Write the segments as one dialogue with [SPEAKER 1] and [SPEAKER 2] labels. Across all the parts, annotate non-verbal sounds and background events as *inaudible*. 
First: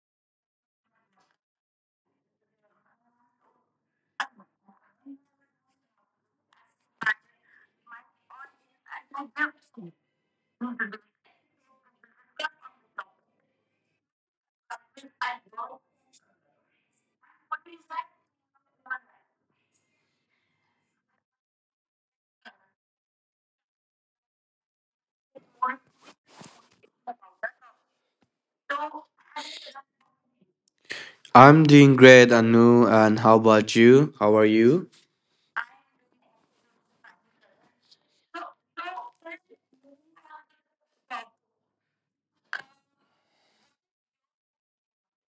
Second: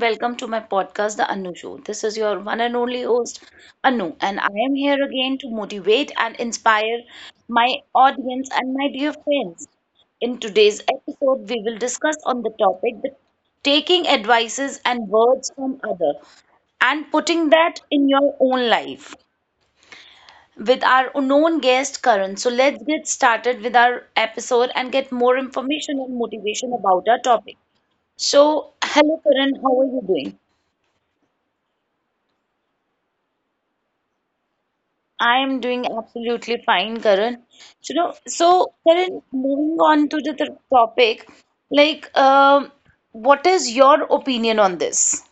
[SPEAKER 1] welcome to my podcast, The Anu Show. This is your one and only host, Anu, and I am here again to motivate and inspire my audience and my dear friends. In today's episode, we will discuss on the topic the taking advices and words from other and putting that in your own life with our unknown guest Karan. So let's get started with our episode and get more information and motivation about our topic. So, hello Karan, how are you doing?
[SPEAKER 2] I'm doing great, Anu, and how about you? How are you?
[SPEAKER 1] I am doing absolutely fine, Karan. So Karan, moving on to the topic, like, um, what is your opinion on this?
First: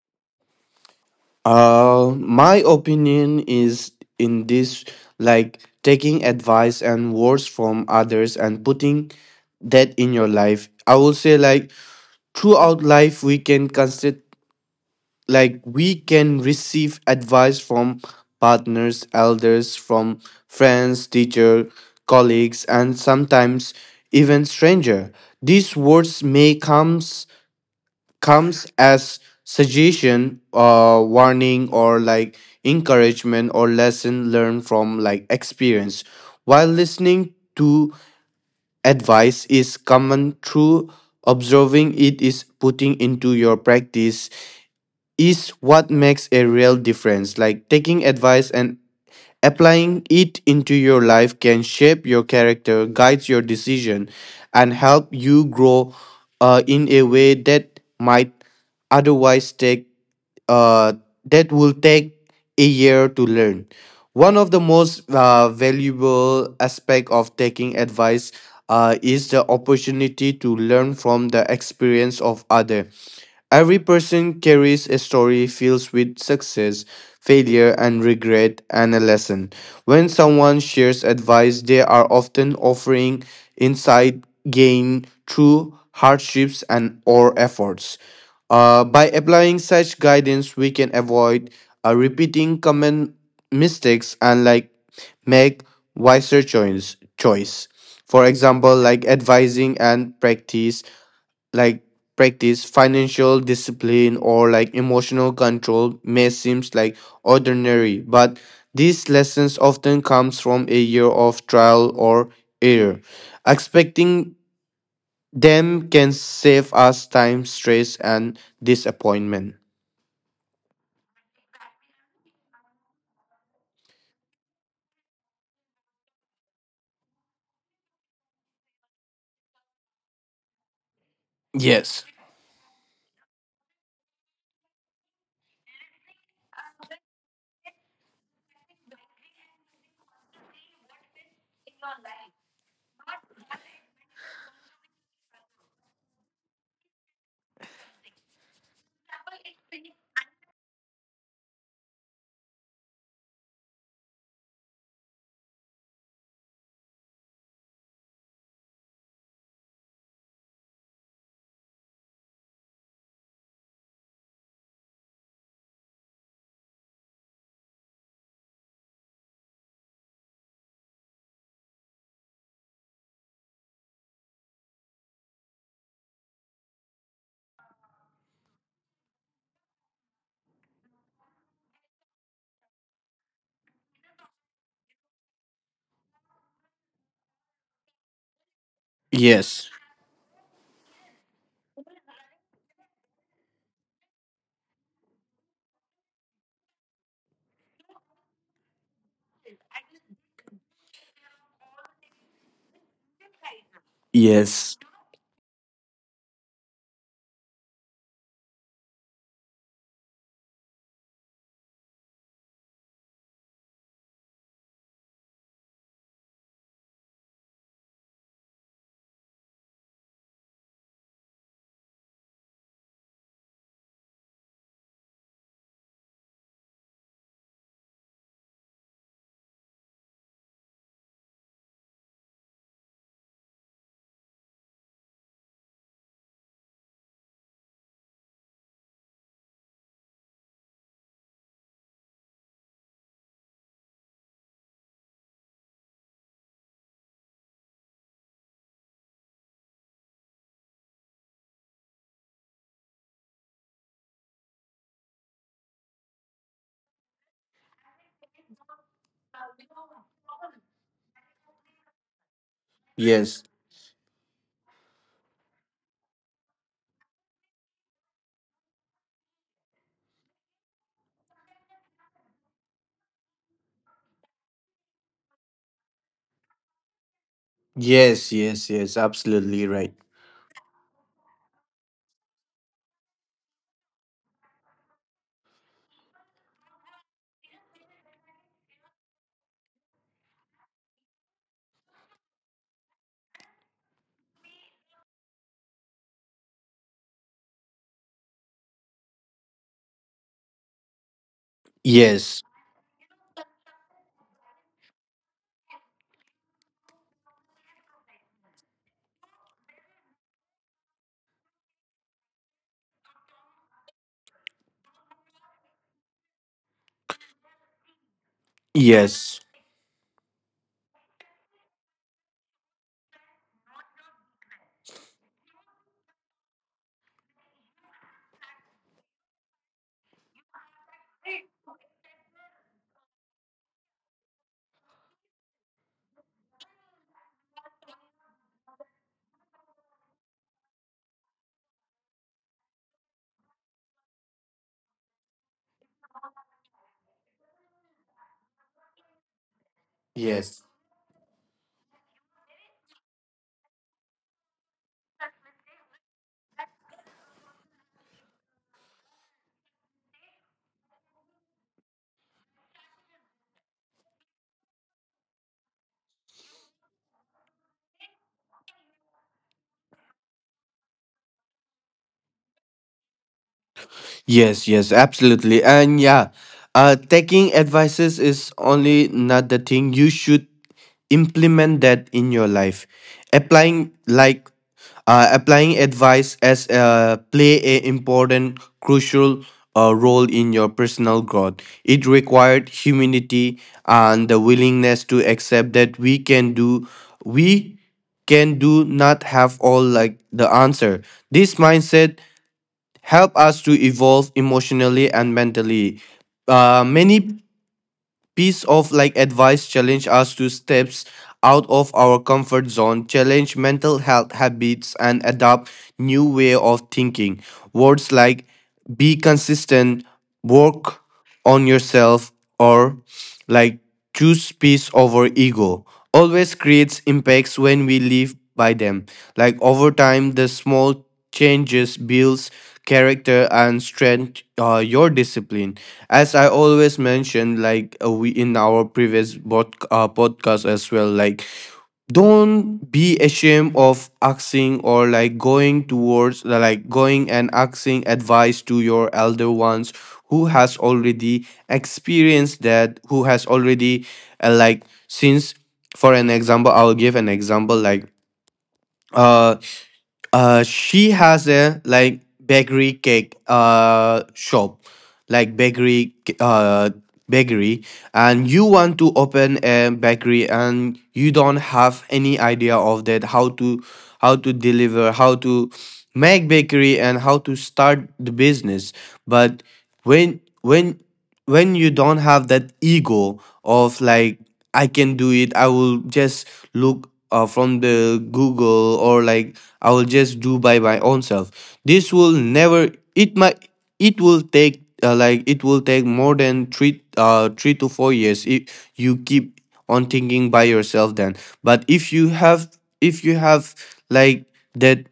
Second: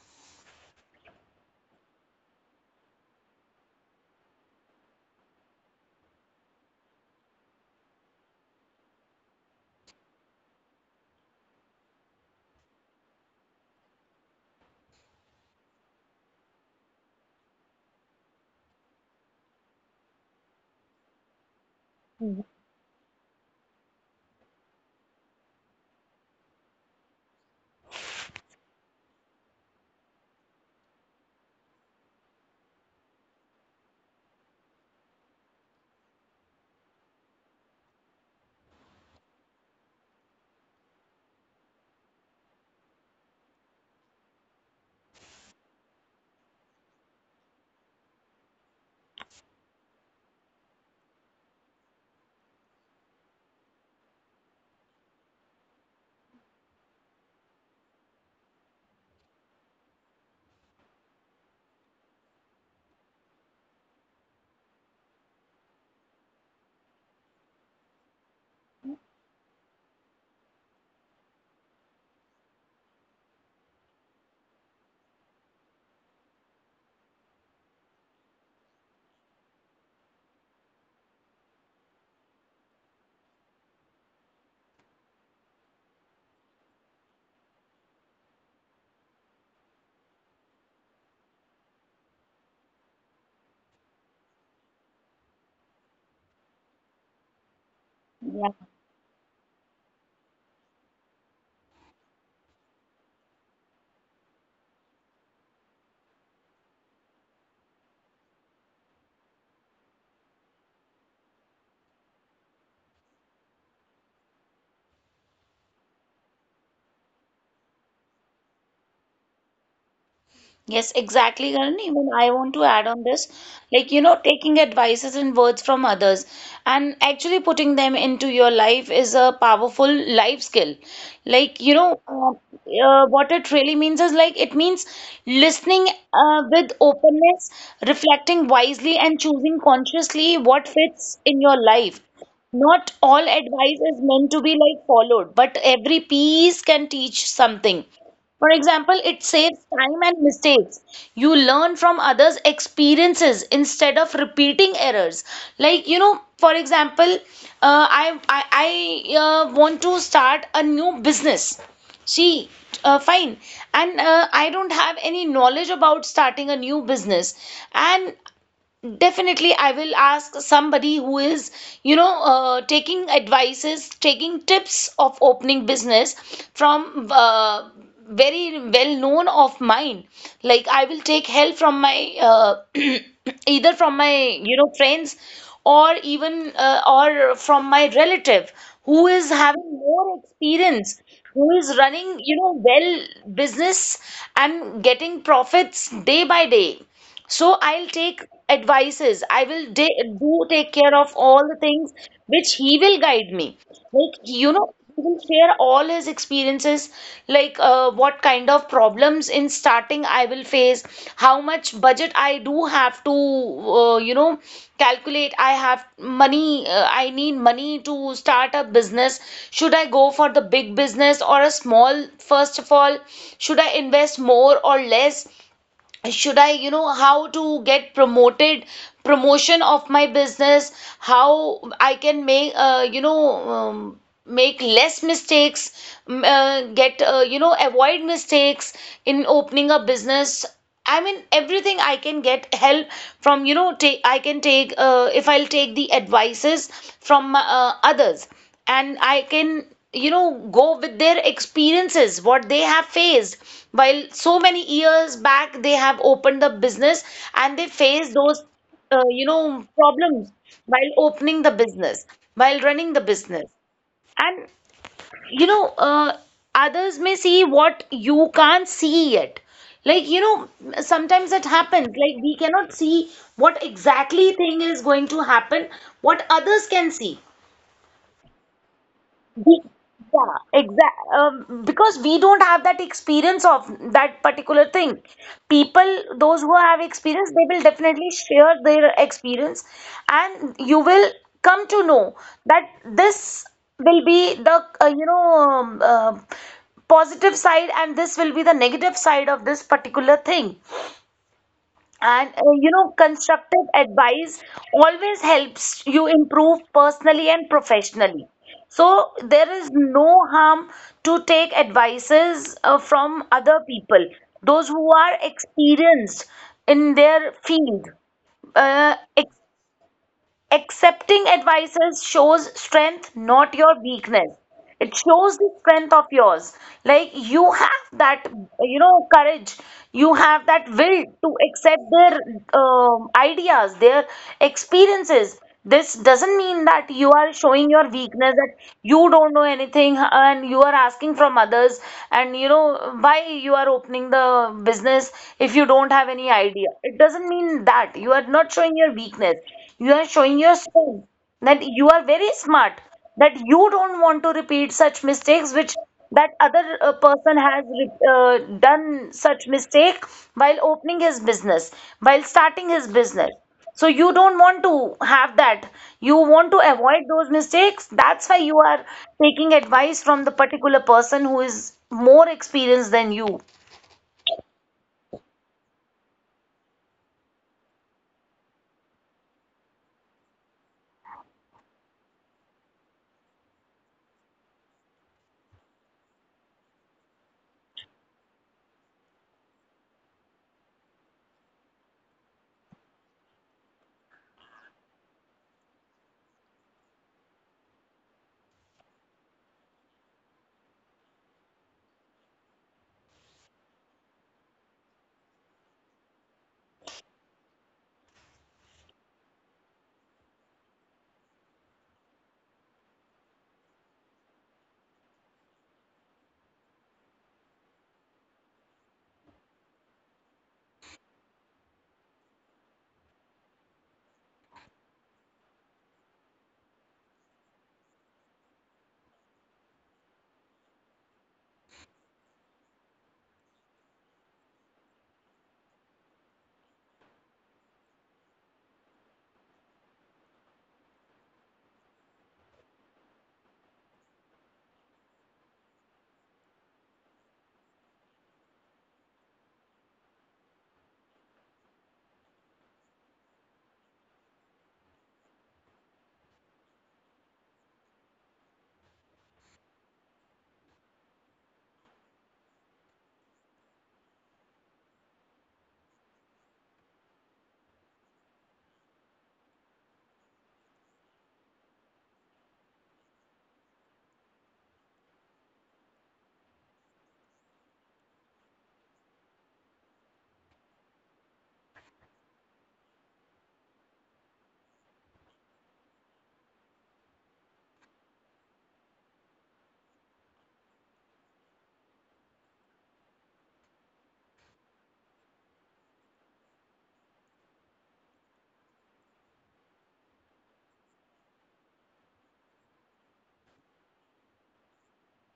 [SPEAKER 2] My opinion is, in this, like, taking advice and words from others and putting that in your life. I will say, like, throughout life we can consider, like, we can receive advice from partners, elders, from friends, teacher, colleagues, and sometimes even stranger. These words may come comes as suggestion, warning, or, like, encouragement, or lesson learned from, like, experience. While listening to advice is common, through observing, it is putting into your practice is what makes a real difference. Like taking advice and applying it into your life can shape your character, guide your decision, and help you grow in a way that might otherwise take uh, that will take a year to learn. One of the most valuable aspect of taking advice is the opportunity to learn from the experience of others. Every person carries a story filled with success, failure, and regret, and a lesson. When someone shares advice, they are often offering insight gained through hardships and or efforts. By applying such guidance, we can avoid repeating common mistakes and, like, make wiser choice. Choice, for example, like advising and practice, like, practice financial discipline, or, like, emotional control, may seems like ordinary, but these lessons often comes from a year of trial or error. Expecting them can save us time, stress, and disappointment.
[SPEAKER 1] Yes, exactly, Karan. Even I want to add on this, taking advices and words from others and actually putting them into your life is a powerful life skill. Like, you know,
[SPEAKER 2] Yes,
[SPEAKER 1] uh, what it really means is like it means listening with openness, reflecting wisely, and choosing consciously what fits in your life. Not all advice is meant to be like followed, but every piece can teach something. For example, it saves time and mistakes. You learn from others' experiences instead of repeating errors. For example, I want to start a new business. See, fine, and I don't have any knowledge about starting a new business, and definitely, I will ask somebody who is, taking advices, taking tips of opening business from very well known of mine. Like I will take help from my *clears throat* either from my, friends or even or from my relative who is having
[SPEAKER 2] yes,
[SPEAKER 1] more experience, who is running, well business and getting profits day by day. So I'll take advices. I will do take care of all the things which he will guide me.
[SPEAKER 2] yes,
[SPEAKER 1] He will share all his experiences, like what kind of problems in starting I will face, how much budget I do have to, calculate. I have money, I need money to start a business. Should I go for the big business or a small, first of all? Should I invest more or less? Should I, you know, how to get promoted, promotion of my business, how I can make you know make less mistakes, m- get you know avoid mistakes in opening a business. I mean everything I can get help from, you know, take I can take if I'll take the advices from others, and I can, go with their experiences, what they have faced. While so many years back, they have opened the business and they face those, problems while opening the business, while running the business.
[SPEAKER 2] yes,
[SPEAKER 1] And, you know, uh, others may see what you can't see yet. Like, you know, sometimes it happens. Like, we cannot see what exactly thing is going to happen, what others can see.
[SPEAKER 2] yes, yes, yes,
[SPEAKER 1] We-
[SPEAKER 2] absolutely right.
[SPEAKER 1] Yeah, exact. Because we don't have that experience of that particular thing. People, those who have experience, they will definitely share their experience, and you will come to know that this will be the uh, you know um, uh, positive side, and this will be the negative side of this particular thing. And
[SPEAKER 2] Yes,
[SPEAKER 1] constructive advice always helps you improve personally and professionally. So there is no harm to take advices from other people, those who are experienced in their field. Uh,
[SPEAKER 2] yes,
[SPEAKER 1] Accepting advices shows strength, not your weakness. It shows the strength of yours. Like you have that, courage. You have that will to accept their ideas, their experiences. This doesn't mean that you are showing your weakness, that you don't know anything and you are asking from others, and you know, why you are opening the business if you don't have any idea. It doesn't mean that. You are not showing your weakness, you are showing your
[SPEAKER 2] yes.
[SPEAKER 1] strength, that you are very smart, that you don't want to repeat such mistakes which that other person has done such mistake while opening his business, while starting his business. So you don't want to have that. You want to avoid those mistakes. That's why you are taking advice from the particular person who is more experienced than you.
[SPEAKER 2] Yes, yes, absolutely. And yeah, taking advices is only not the thing. You should implement that in your life. Applying like Applying advice as, play a important, crucial, role in your personal growth. It required humility and the willingness to accept that we can do not have all, like, the answer. This mindset help us to evolve emotionally and mentally. Many piece of, like, advice challenge us to steps out of our comfort zone, challenge mental health habits, and adopt new way of thinking. Words like be consistent, work on yourself, or, like, choose peace over ego, always creates impacts when we live by them. Like over time, the small changes builds character and strength, your discipline, as I always mentioned, like, we in our previous podcast as well, like, don't be ashamed of asking, or, like, going towards, like, going and asking advice to your elder ones who has already experienced that, who has already, like since for an example, I'll give an example, like, uh she has a, like, bakery cake shop, like bakery, bakery, and you want to open a bakery and you don't have any idea of that how to deliver, how to make bakery, and how to start the business. But when when when you don't have that ego of, like, I can do it, I will just look, from the google, or, like, I will just do by my own self. This will never, it might, it will take more than three, 3 to 4 years if you keep on thinking by yourself. Then, but if you have, like, that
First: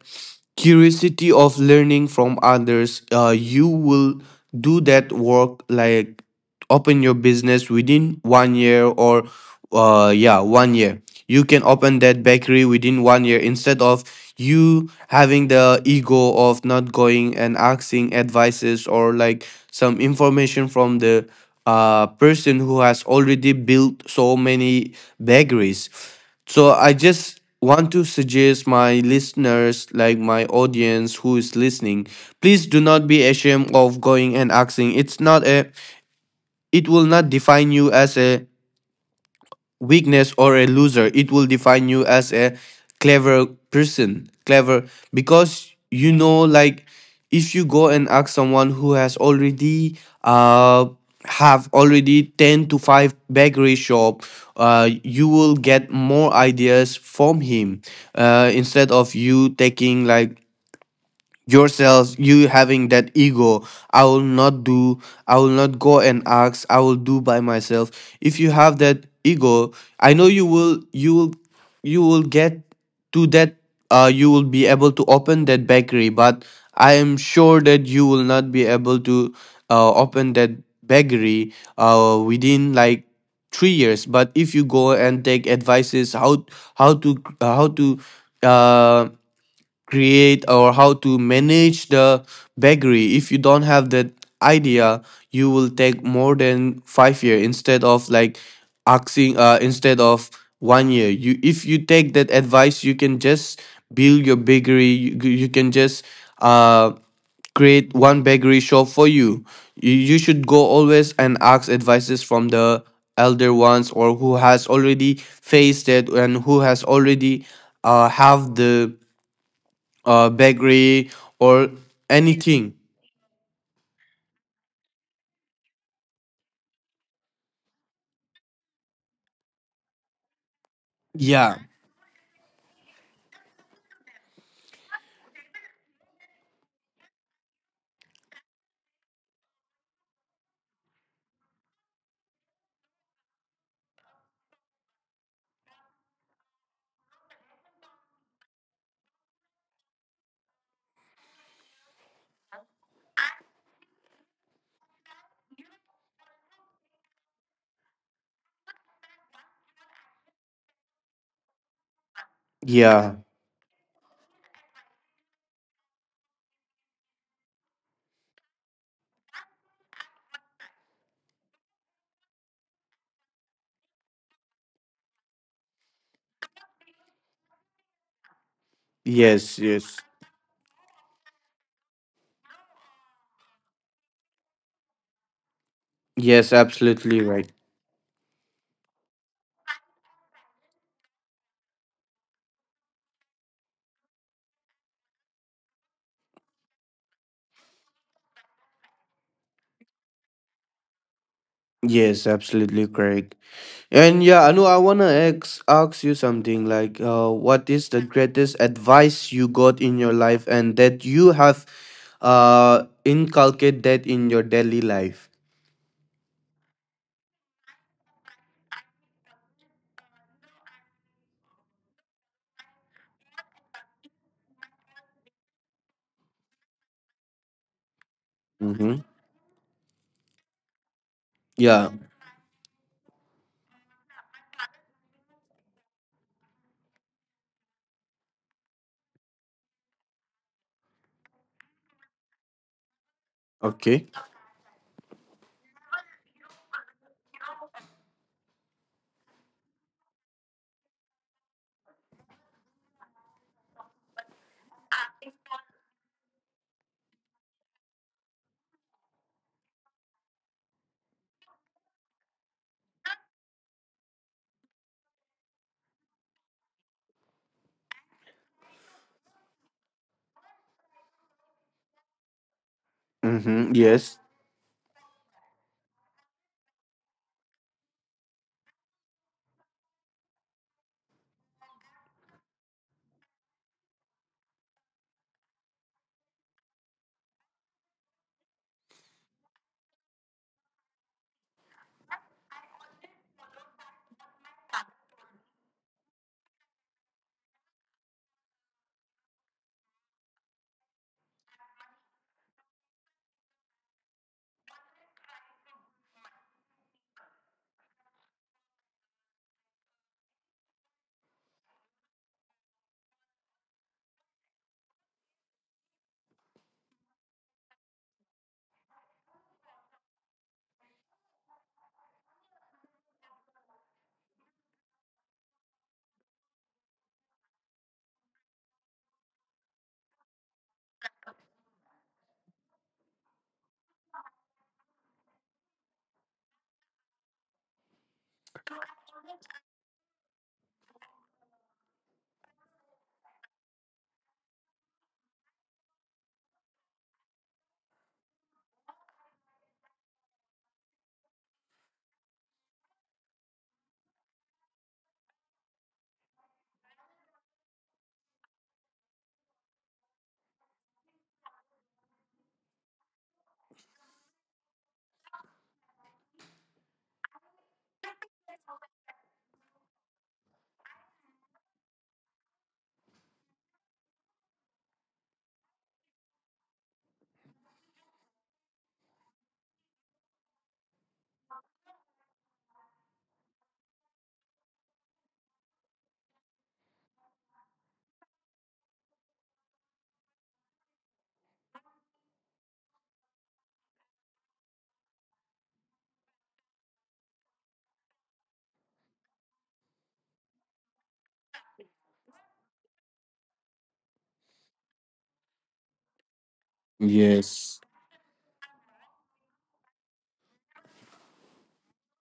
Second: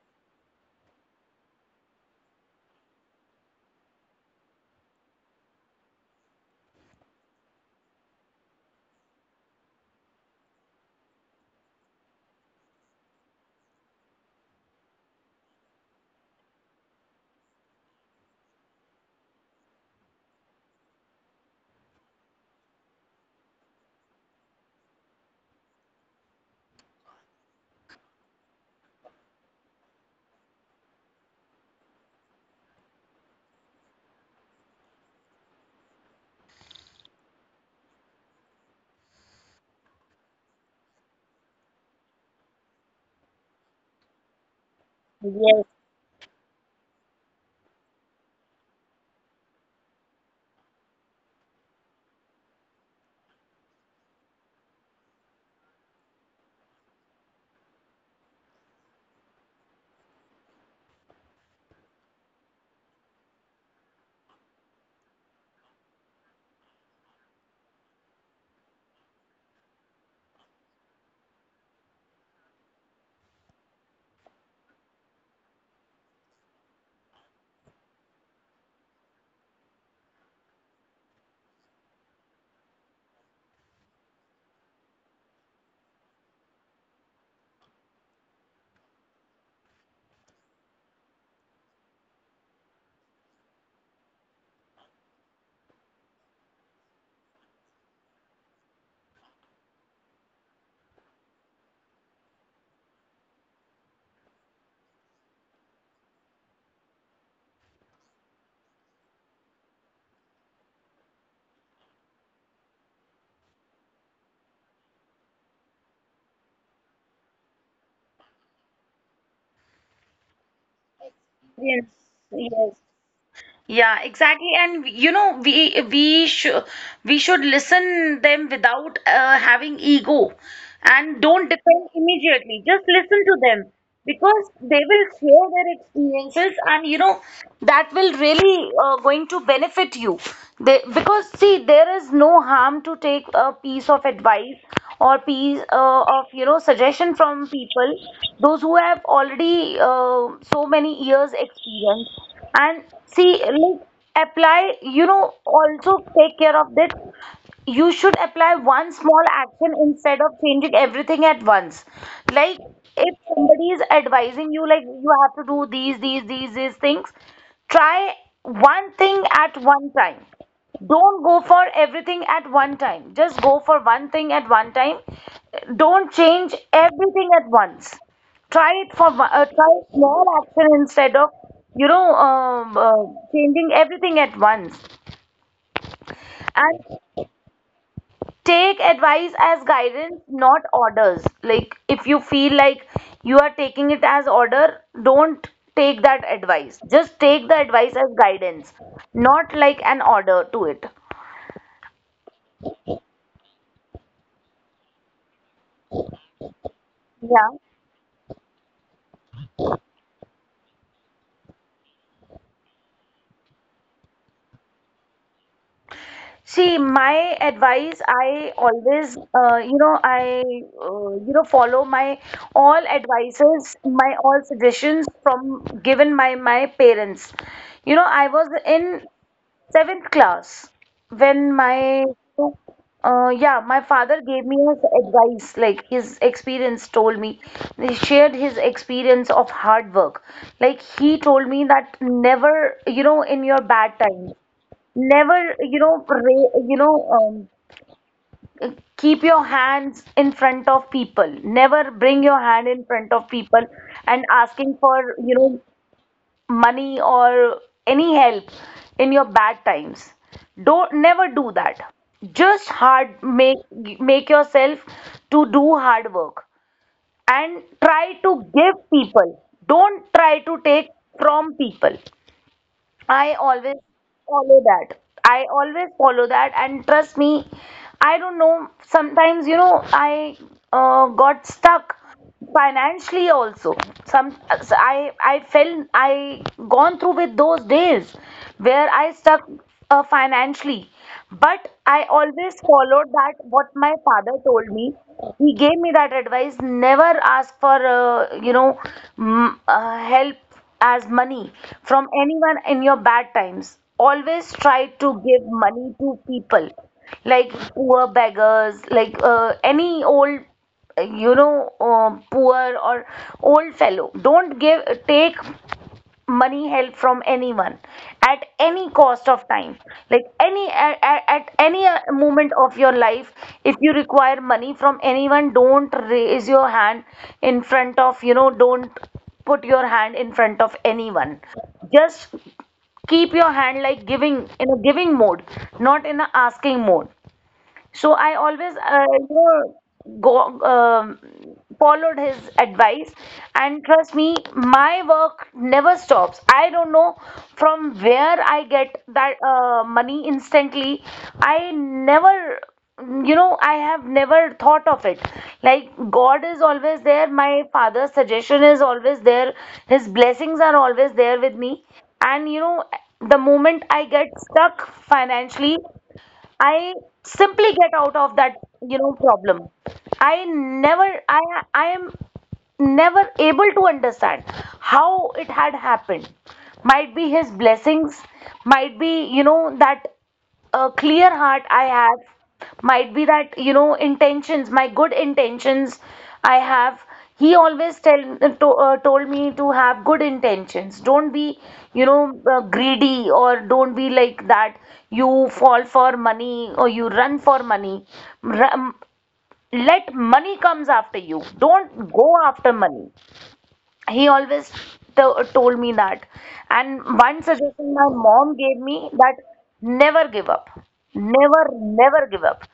[SPEAKER 2] curiosity of learning from others, you will do that work, like, open your business within one year or yeah, one year, you can open that bakery within one year, instead of you having the ego of not going and asking advices or, like, some information from the person who has already built so many bakeries. So I just want to suggest my listeners, like, my audience who is listening, please do not be ashamed of going and asking. It's not a, it will not define you as a weakness or a loser. It will define you as a clever person. Clever,
[SPEAKER 1] Yes,
[SPEAKER 2] because, you know, like, if you go and ask someone who has uh already 10 to 5 bakery shop, you will get more ideas from him, instead of you taking, like, yourselves, you having that ego, I will not do, I will not go and ask, I will do by myself. If you have that ego, I know you will get to that. You will be able to open that bakery, but I am sure that you will not be able to open that bakery within like 3 years. But if you go and take advices, how how to how to uh, create, or how to manage the bakery, if you don't have that idea, you will take more than 5 year, instead of, like, asking, instead of one year, you if you take that advice, you can just build your bakery, you can just uh, create one bakery shop for you. You should go always and ask advices from the elder ones, or who has already faced it, and who has already, have the, bakery, or
[SPEAKER 1] yes, yes.
[SPEAKER 2] anything.
[SPEAKER 1] Yeah, exactly. And you know, we should listen them without having ego, and don't
[SPEAKER 2] Yeah.
[SPEAKER 1] depend immediately. Just listen to them because they will share their experiences, and you know that will really going to benefit you. They, because see, there is no harm to take a piece of advice or piece of, you know, suggestion from people, those who have already so many years experience. And see, like, apply, you know, also take care of that, you should apply one small action instead of changing everything at once. Like if
[SPEAKER 2] Yeah.
[SPEAKER 1] somebody is advising you, like you have to do these things, try one thing at one time. Don't go for everything at one time, just go for one thing at one time. Don't change everything at once. Try it for
[SPEAKER 2] Yes.
[SPEAKER 1] try
[SPEAKER 2] Yes.
[SPEAKER 1] small action instead of you know um uh, changing everything at once.
[SPEAKER 2] Yes.
[SPEAKER 1] And
[SPEAKER 2] Absolutely right.
[SPEAKER 1] take advice as guidance, not orders. Like if you feel like you are taking it as order, don't take that advice. Just take the advice as guidance, not like an order to it.
[SPEAKER 2] Yes. Absolutely correct. And yeah, Anu, I wanna ask you something. Like,
[SPEAKER 1] Yeah.
[SPEAKER 2] what is the greatest advice you got in your life, and that you have, inculcate that in your daily life?
[SPEAKER 1] See, my advice, I always, I follow my all advices, my all suggestions from given by my parents. You know, I was in
[SPEAKER 2] Mm-hmm.
[SPEAKER 1] seventh class when
[SPEAKER 2] Yeah.
[SPEAKER 1] my, yeah, my father gave me his advice, like his experience told me. He shared his experience of hard work. Like he told me that never, you know, in your bad
[SPEAKER 2] Okay.
[SPEAKER 1] times never, you know ra- you know um, keep your hands in front of people, never bring your hand in front of people and asking for, you know, money or any help in your bad times. Don't never do that. Just hard make yourself to do hard work and try to give people, don't try to take from people. I always
[SPEAKER 2] Mm-hmm. Yes.
[SPEAKER 1] follow that. I always follow that, and trust me, I don't know. Sometimes, you know, I got stuck financially also. Some I felt I gone through with those days where I stuck financially, but I always followed that what my father told me. He gave me that advice: never ask for you know m help as money from anyone in your bad times. Always try to give money to people like poor beggars, like any old, poor or old fellow. Don't give, take money help from anyone at any cost of time, like any at any moment of your life. If you require money from anyone, don't raise your hand in front of, you know, don't put your hand in front of anyone. Just keep your hand like giving in a giving mode, not in a asking mode. So I always, go followed his advice, and trust me, my work never stops. I don't know from where I get that money instantly. I never, you know, I have never thought of it. Like God is always there. My father's suggestion is always there. His blessings are always there with me, and you know, the moment I get stuck financially, I simply get out of that, problem. I never, I, I am never able to understand how it had happened. Might be his blessings, might be, you know, that a clear heart I have, might be that, you know, intentions, my good intentions I have. He always told me to have good intentions. Don't be, greedy, or don't be like that you fall for money or you run for money. Ru- um, Let money comes after you, don't go after money. He always told me that. And one suggestion my
[SPEAKER 2] Yes.
[SPEAKER 1] mom gave me that: never give up, never give up.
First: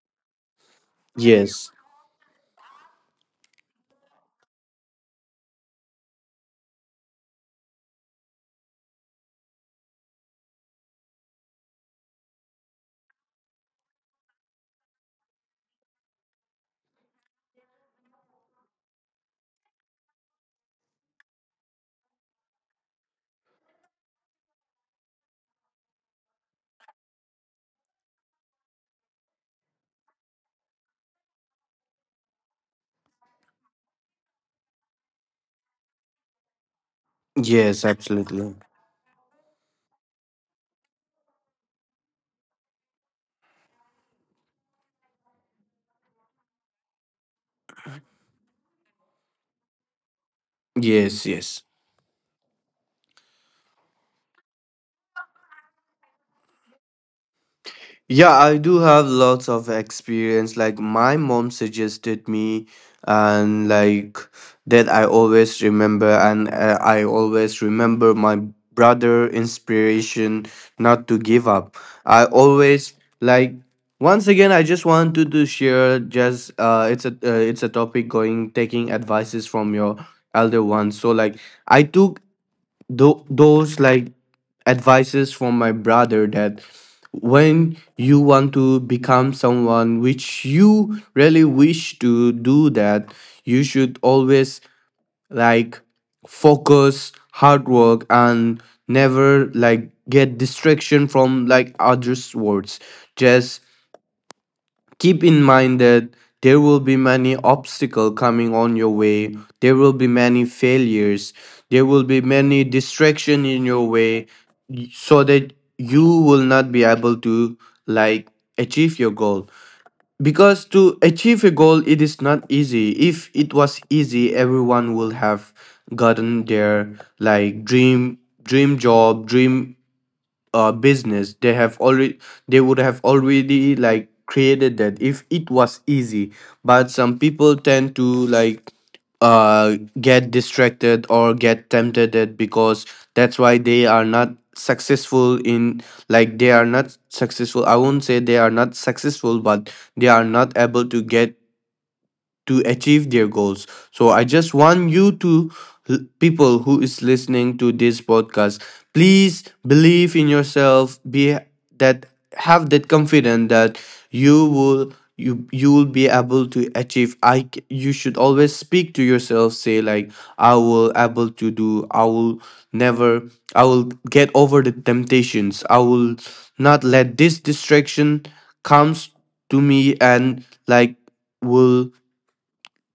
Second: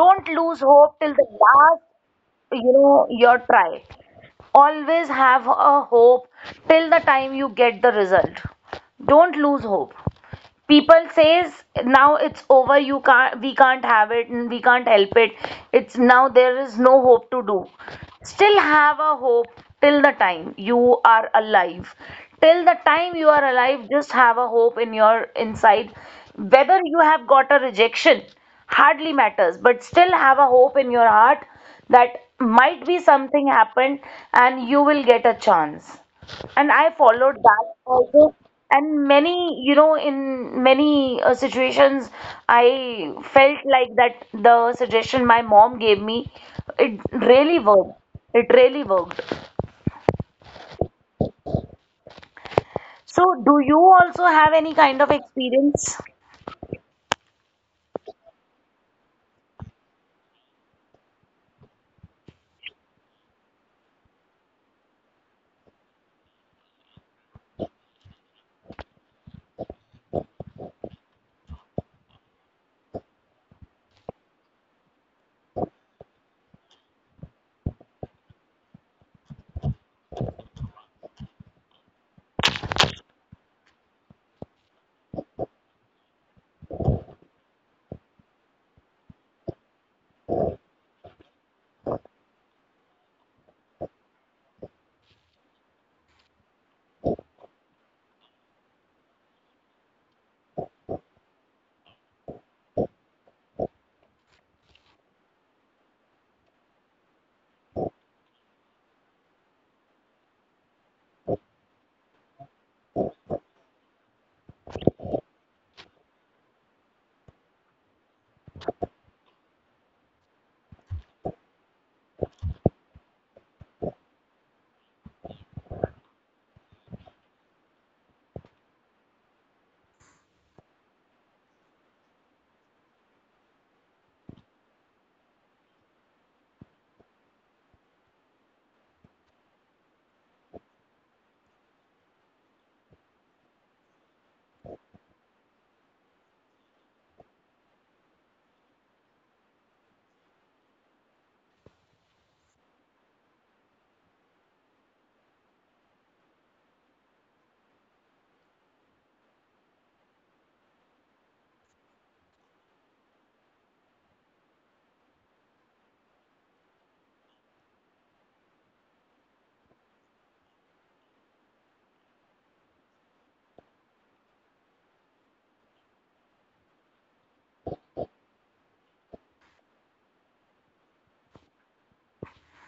[SPEAKER 1] Don't lose hope till the
[SPEAKER 2] Yes.
[SPEAKER 1] last, you know, your try. Always have a hope till the time you get the result. Don't lose hope. People says now it's over, you can't, we can't have it and we can't help it, it's now there is no hope to do. Still have a hope till the time you are alive. Till the time you are alive, just have a hope in your inside. Whether you have got a rejection hardly matters, but still have a hope in your heart that might be something happened and you will get a chance. And I followed that
[SPEAKER 2] Yes.
[SPEAKER 1] also.
[SPEAKER 2] Absolutely.
[SPEAKER 1] And many, you know, in many situations, I felt like that the suggestion my mom gave me, it really worked. It really worked.
[SPEAKER 2] Yes. Yes.
[SPEAKER 1] So, do you also have any kind of experience?
[SPEAKER 2] Yeah, I do have lots of experience. Like, my mom suggested me, and, like, that I always remember, and I always remember my brother inspiration not to give up. I always, like, once again, I just wanted to share, just, it's a topic going, taking advices from your elder ones. So, like, I took those, like, advices from my brother, that when you want to become someone which you really wish to do that, you should always, like, focus hard work, and never, like, get distraction from, like, others words. Just keep in mind that there will be many obstacles coming on your way. There will be many failures. There will be many distraction in your way, so that you will not be able to, like, achieve your goal. Because to achieve a goal, it is not easy. If it was easy, everyone will have gotten their, like, dream job, dream business, they have already they would have already, like, created that, if it was easy. But some people tend to, like, get distracted or get tempted, that, because that's why they are not successful in, like, they are not successful. I won't say they are not successful, but they are not able to get, to achieve their goals. So I just want you to, people who is listening to this podcast, please believe in yourself, be that, have that confidence that you will be able to achieve. You should always speak to yourself, say like, I will able to do. I will never, I will get over the temptations. I will not let this distraction comes to me, and, like, will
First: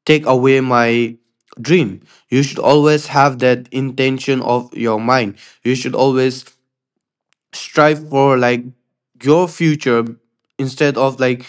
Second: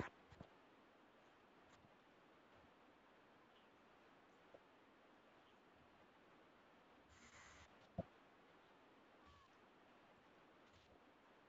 [SPEAKER 2] take away my dream. You should always have that intention of your mind. You should always strive for, like, your future, instead of, like,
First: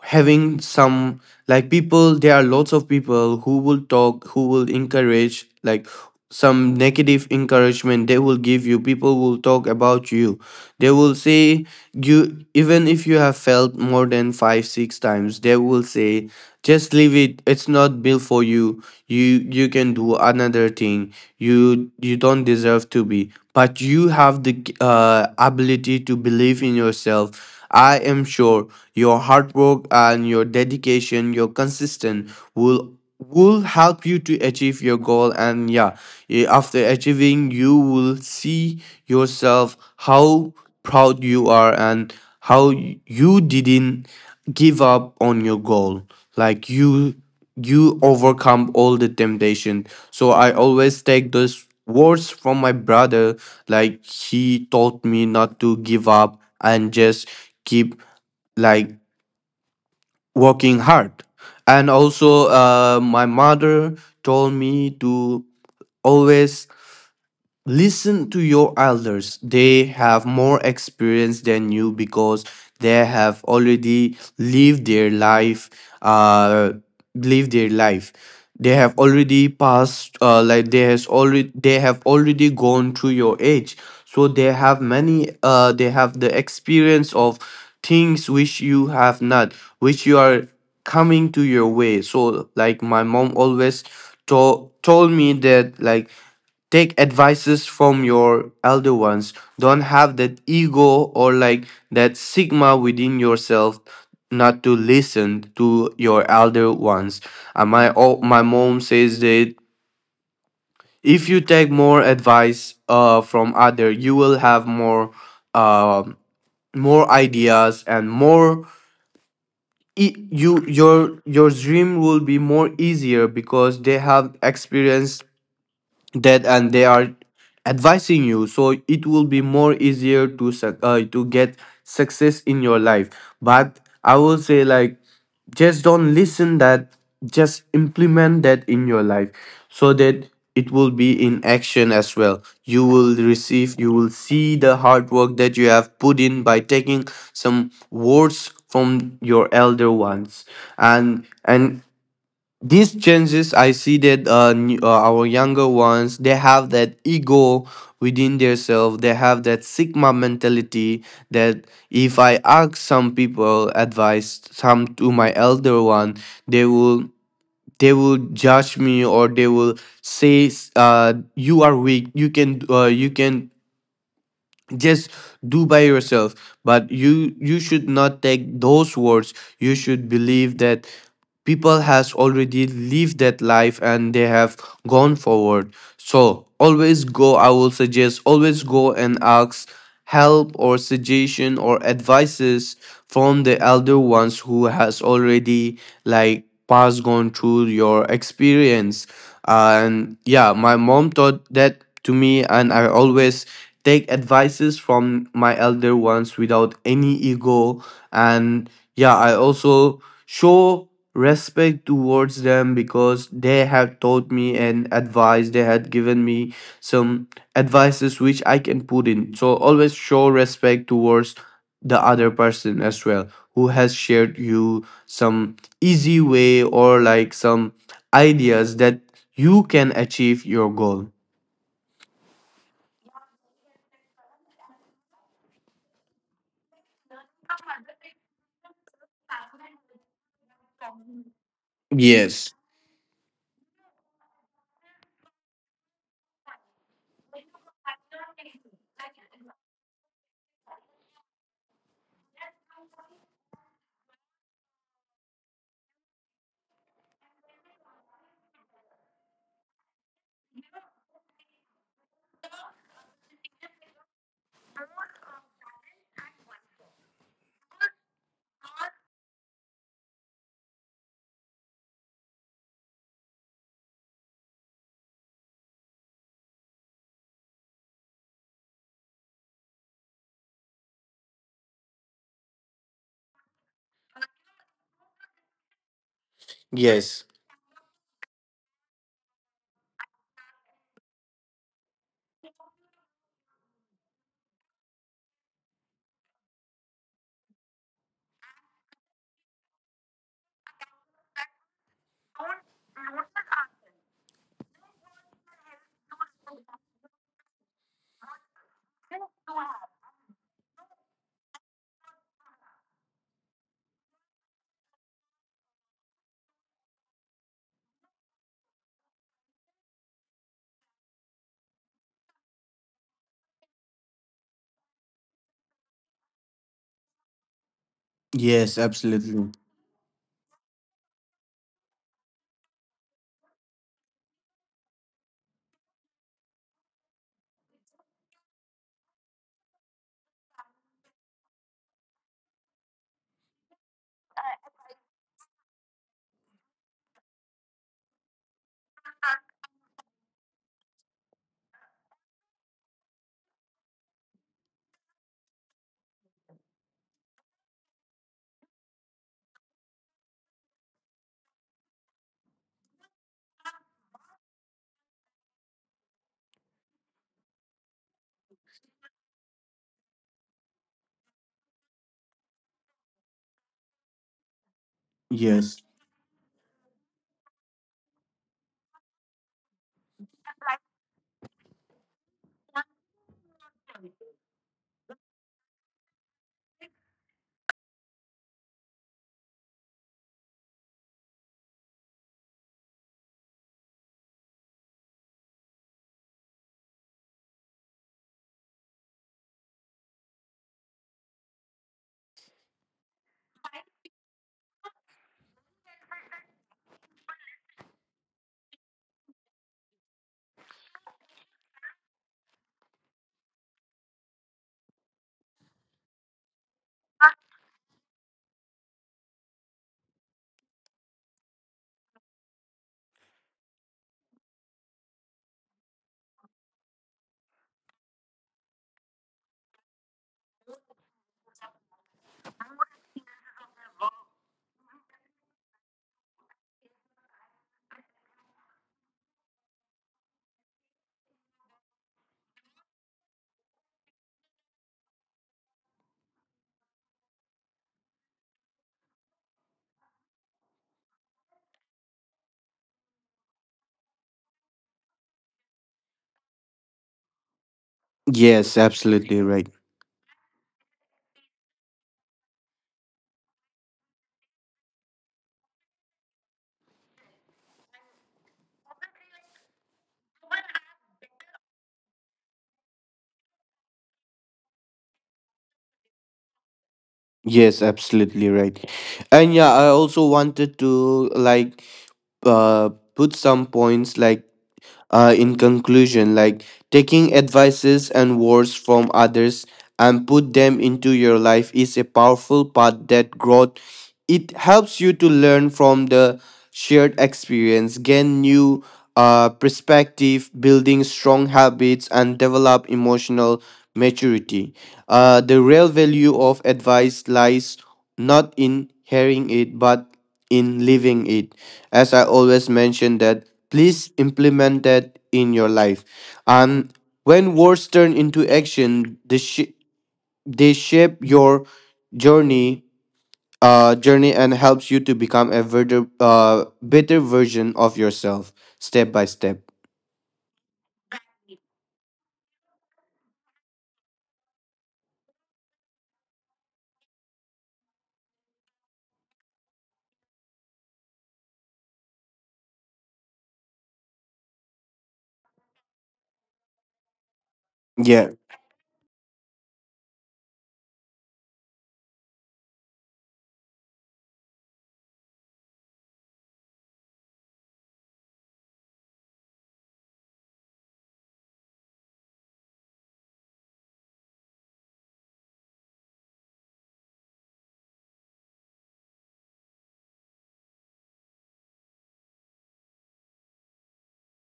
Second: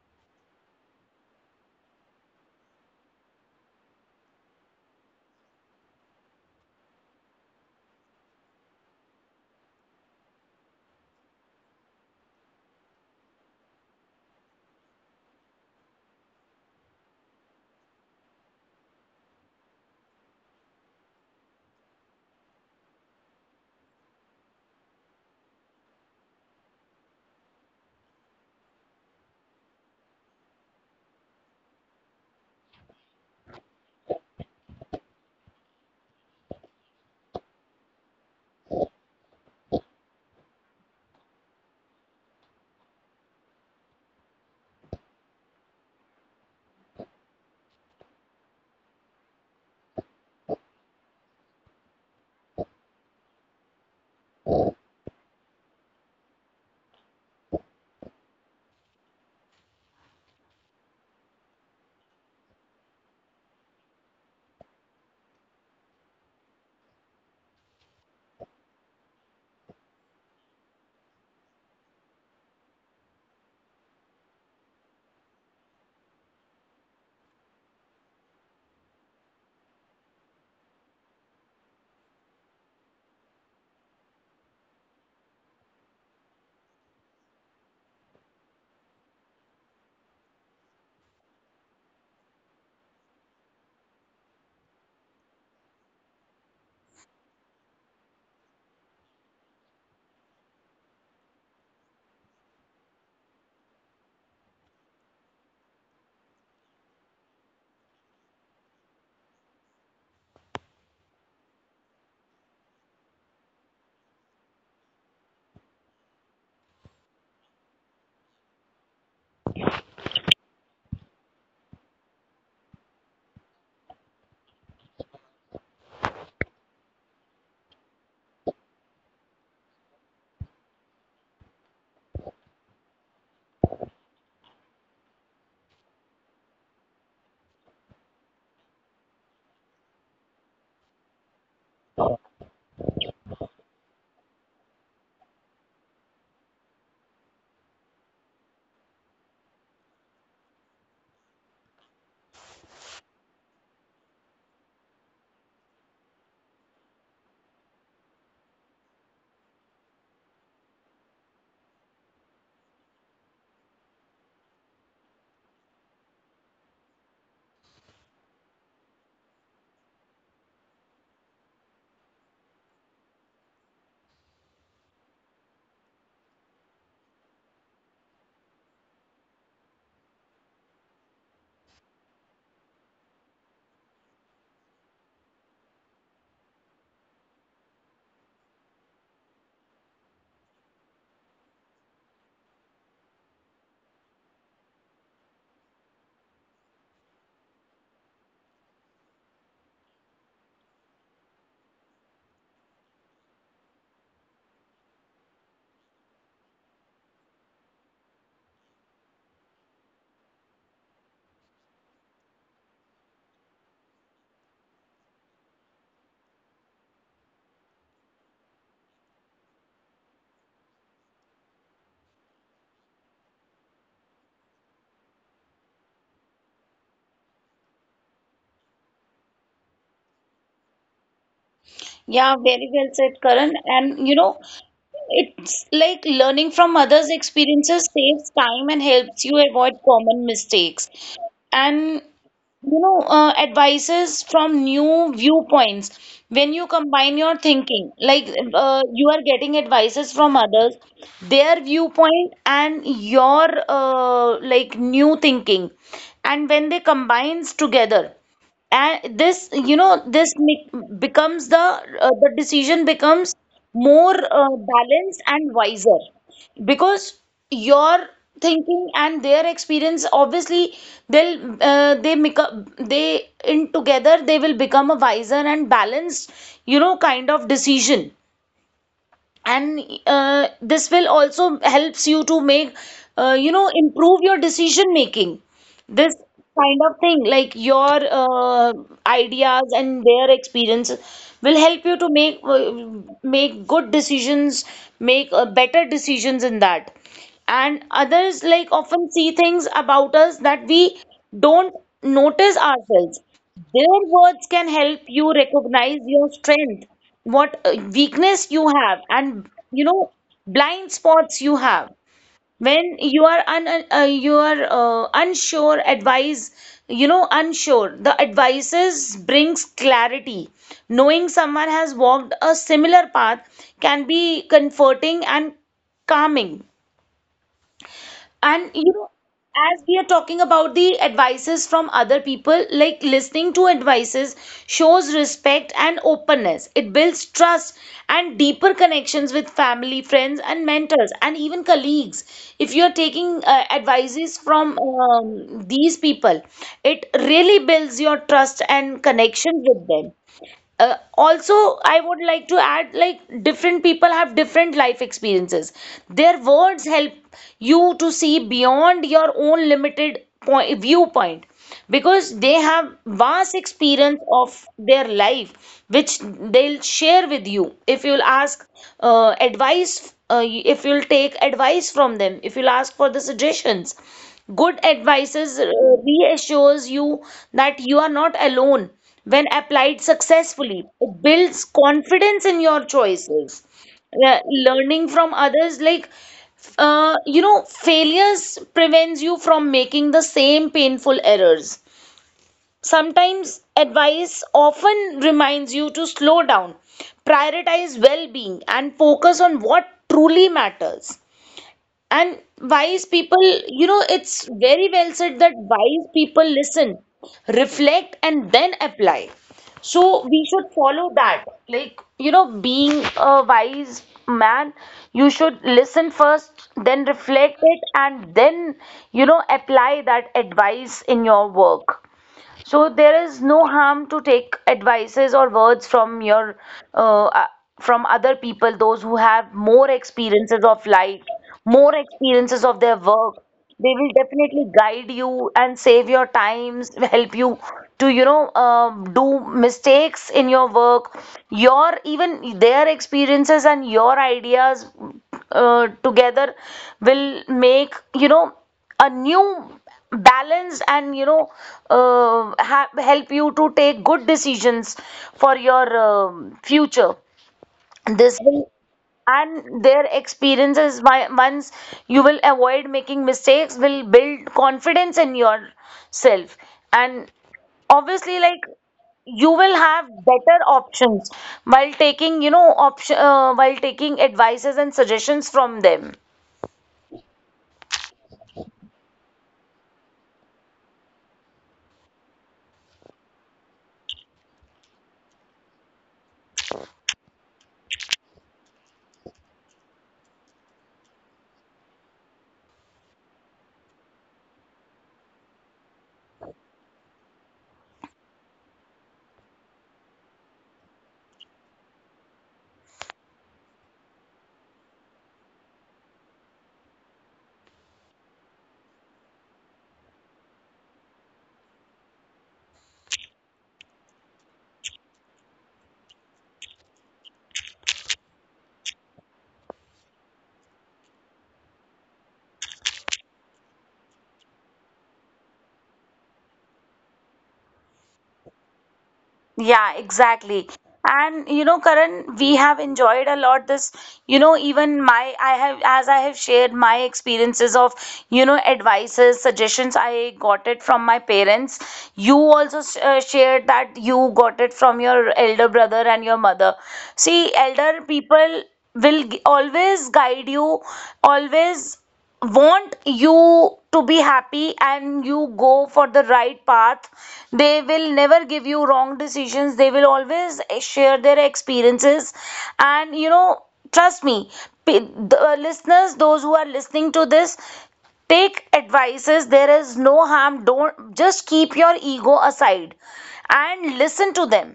[SPEAKER 2] having some, like, people. There are lots of people who will talk, who will encourage, like, some negative encouragement they will give you. People will talk about you. They will say you, even if you have failed more than five six times, they will say, just leave it, it's not built for you. You can do another thing, you don't deserve to be, but you have the, ability to believe in yourself. I am sure your hard work and your dedication, your consistent will help you to achieve your goal. And yeah, eh, after achieving, you will see yourself how proud you are, and how you didn't give up on your goal. Like, you overcome all the temptation. So I always take those words from my brother, like, he taught me not to give up, and just keep, like, working hard. And also, my mother told me to always listen to your elders. They have more experience than you, because they have already lived their life, uh, lived their life. They have already passed, like, they have already gone through your age. So they have many, they have the experience of things which you have not, which you are coming to your way. So, like, my mom always told me that, like, take advices from your elder ones, don't have that ego or, like, that sigma within yourself not to listen to your elder ones. My mom says that if you take more advice from other, you will have more, um more ideas and more, you, your dream will be more easier, because they have experienced that and they are advising you. So it will be more easier to, to get success in your life. But I will say, like, just don't listen that, just implement that in your life, so that it will be in action as well. You will receive, you will see the hard work that you have put in by taking some words from your elder ones. And these changes, I see that, new, our younger ones, they have that ego within themselves, they have that sigma mentality, that if I ask some people advice, some to my elder one, they will, they will judge me, or they will say, you are weak, you can, you can just do by yourself. But you should not take those words. You should believe that people has already lived that life and they have gone forward. So always go, I will suggest, always go and ask help, or suggestion, or advices from the elder ones who has already, like, passed, gone through your experience. And yeah, my mom taught that to me, and I always take advices from my elder ones without any ego. And yeah, I also show respect towards them, because they have taught me, and advice they had given me some advices which I can put in. So always show respect towards the other person as well, who has shared you some easy way, or, like, some ideas that you can achieve your goal.
[SPEAKER 1] Yeah, very well said, Karan. And you know, it's like learning from others' experiences saves time and helps you avoid common mistakes. And
[SPEAKER 2] Yes.
[SPEAKER 1] you know, advices from new viewpoints. When you combine your thinking, like you are getting advices from others, their viewpoint and your like new thinking, and when they combines together, and this you know this make, becomes the decision becomes more balanced and wiser because your thinking and their experience obviously they'll they make up, they in together they will become a wiser and balanced, you know, kind of decision. And this will also helps you to make, you know, improve your decision making, this kind of thing,
[SPEAKER 2] Yes.
[SPEAKER 1] like your ideas and their experience will help you to make make good decisions, make better decisions in that. And others like often see things about us that we don't notice ourselves. Their words can help you recognize your strength, what weakness you have, and you know, blind spots you have. When you are you are unsure advice, you know, unsure, the advices brings clarity. Knowing someone has walked a similar path can be comforting and calming. And you
[SPEAKER 2] Yes,
[SPEAKER 1] know,
[SPEAKER 2] absolutely.
[SPEAKER 1] as we are talking about the advices from other people, like listening to advices shows respect and openness. It builds trust and deeper connections with family, friends, and mentors, and even colleagues. If you are taking advices from these people, it really builds your trust and connection with them. Also, I would like to add, like, different people have different life experiences. Their words help you to see beyond your own limited point, viewpoint, because they have vast experience of their life which they'll share with you if you'll ask advice, if you'll take advice from them, if you'll ask for the suggestions. Good advices
[SPEAKER 2] Yes.
[SPEAKER 1] reassures you that you are not alone. When applied successfully, it builds confidence in your choices. Le- Learning from others, like, you know, failures prevents you from making the same painful errors. Sometimes advice often reminds you to slow down, prioritize well being, and focus on what truly matters. And wise people, you know, it's very well said that wise people listen, reflect, and then apply. So we should follow that. Like, you know, being a wise man, you should listen first, then reflect it, and then, you know, apply that advice in your work. So there is no harm to take advices or words from your uh, uh, from other people, those who have more experiences of life, more experiences of their work. They will definitely guide you and save your times, *laughs* help you to, you know, do mistakes in your work. Your even their experiences and your ideas together will, make you know, a new balance, and you know, help you to take good decisions for your future. This will,
[SPEAKER 2] Yes, absolutely
[SPEAKER 1] and
[SPEAKER 2] right.
[SPEAKER 1] their experiences by, once you will avoid making mistakes will build confidence in yourself. And obviously, like, you will have better options while taking, you know, option while taking advices and suggestions from them.
[SPEAKER 2] Yes, absolutely right. And yeah, I also wanted to, like, uh put some points, like, in conclusion, like, taking advices and words from others and put them into your life is a powerful part that growth. It helps you to learn from the shared experience, gain new, perspective, building strong habits, and develop emotional maturity. The real value of advice lies not in hearing it, but in living it, as I always mention that please implement that in your life. And when words turn into action, they, they shape your journey journey, and helps you to become a better, better version of yourself, step by step.
[SPEAKER 1] Yeah, exactly. And you know, Karan, we have enjoyed a lot this, you know, even my, I have, as I have shared my experiences of, you know, advices, suggestions, I got it from my parents. You also shared that you got it from your elder brother and your mother. See, elder
[SPEAKER 2] Yeah.
[SPEAKER 1] people will always guide you, always want you to be happy and you go for the right path. They will never give you wrong decisions, they will always share their experiences. And you know, trust me, p- the listeners, those who are listening to this, take advices, there is no harm, don't just keep your ego aside and listen to them.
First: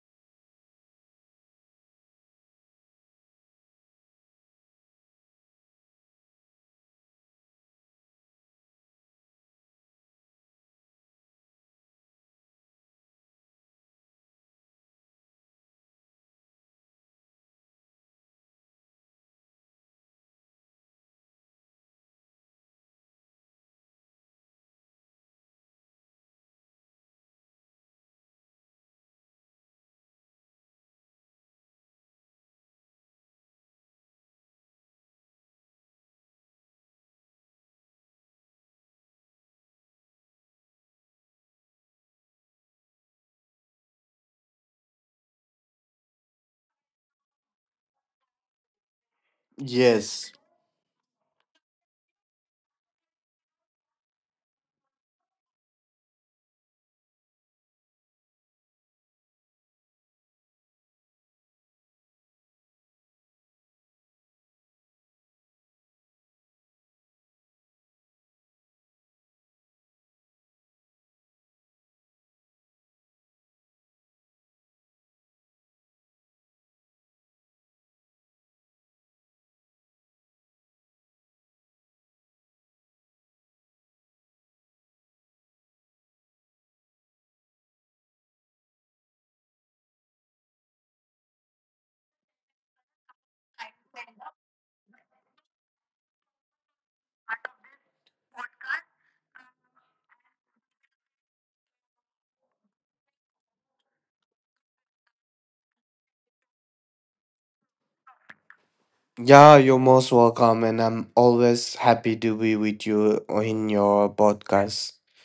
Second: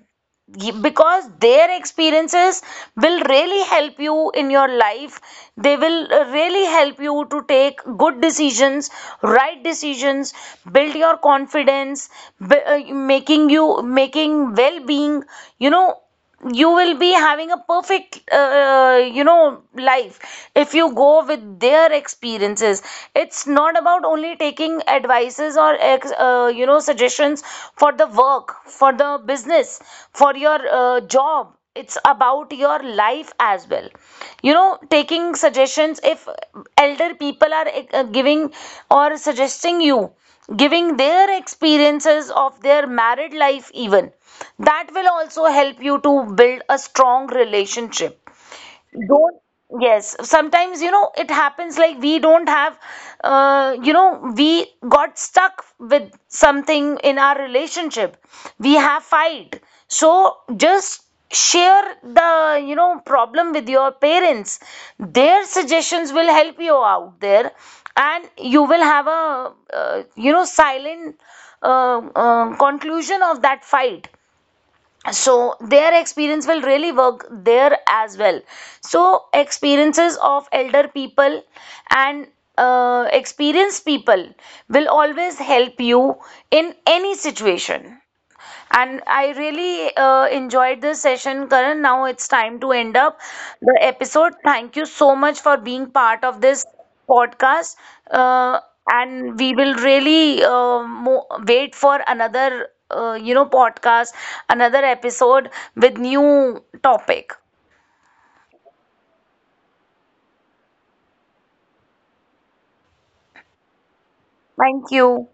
[SPEAKER 1] Because their experiences will really help you in your life. They will really help you to take good decisions, right decisions, build your confidence, making you, making well being, you know, you will be having a perfect you know, life if you go with their experiences. It's not about only taking advices or you know, suggestions for the work, for the business, for your job. It's about your life as well. You know, taking suggestions, if elder people are giving or suggesting you, giving their experiences of their married life even, that will also help you to build a strong relationship. Don't, yes,
[SPEAKER 2] Yes.
[SPEAKER 1] sometimes you know it happens like we don't have, you know, we got stuck with something in our relationship, we have fight. So just share the, you know, problem with your parents. Their suggestions will help you out there, and you will have a, you know, silent conclusion of that fight. So their experience will really work there as well. So experiences of elder people and experienced people will always help you in any situation. And I really enjoyed this session, Karan. Now it's time to end up the episode. Thank you so much for being part of this podcast. Uh, and we will really wait for another, you know, podcast, another episode with new topic.
[SPEAKER 2] Yeah, you're most welcome, and I'm always happy to be with you in your
[SPEAKER 1] Thank
[SPEAKER 2] podcast.
[SPEAKER 1] you.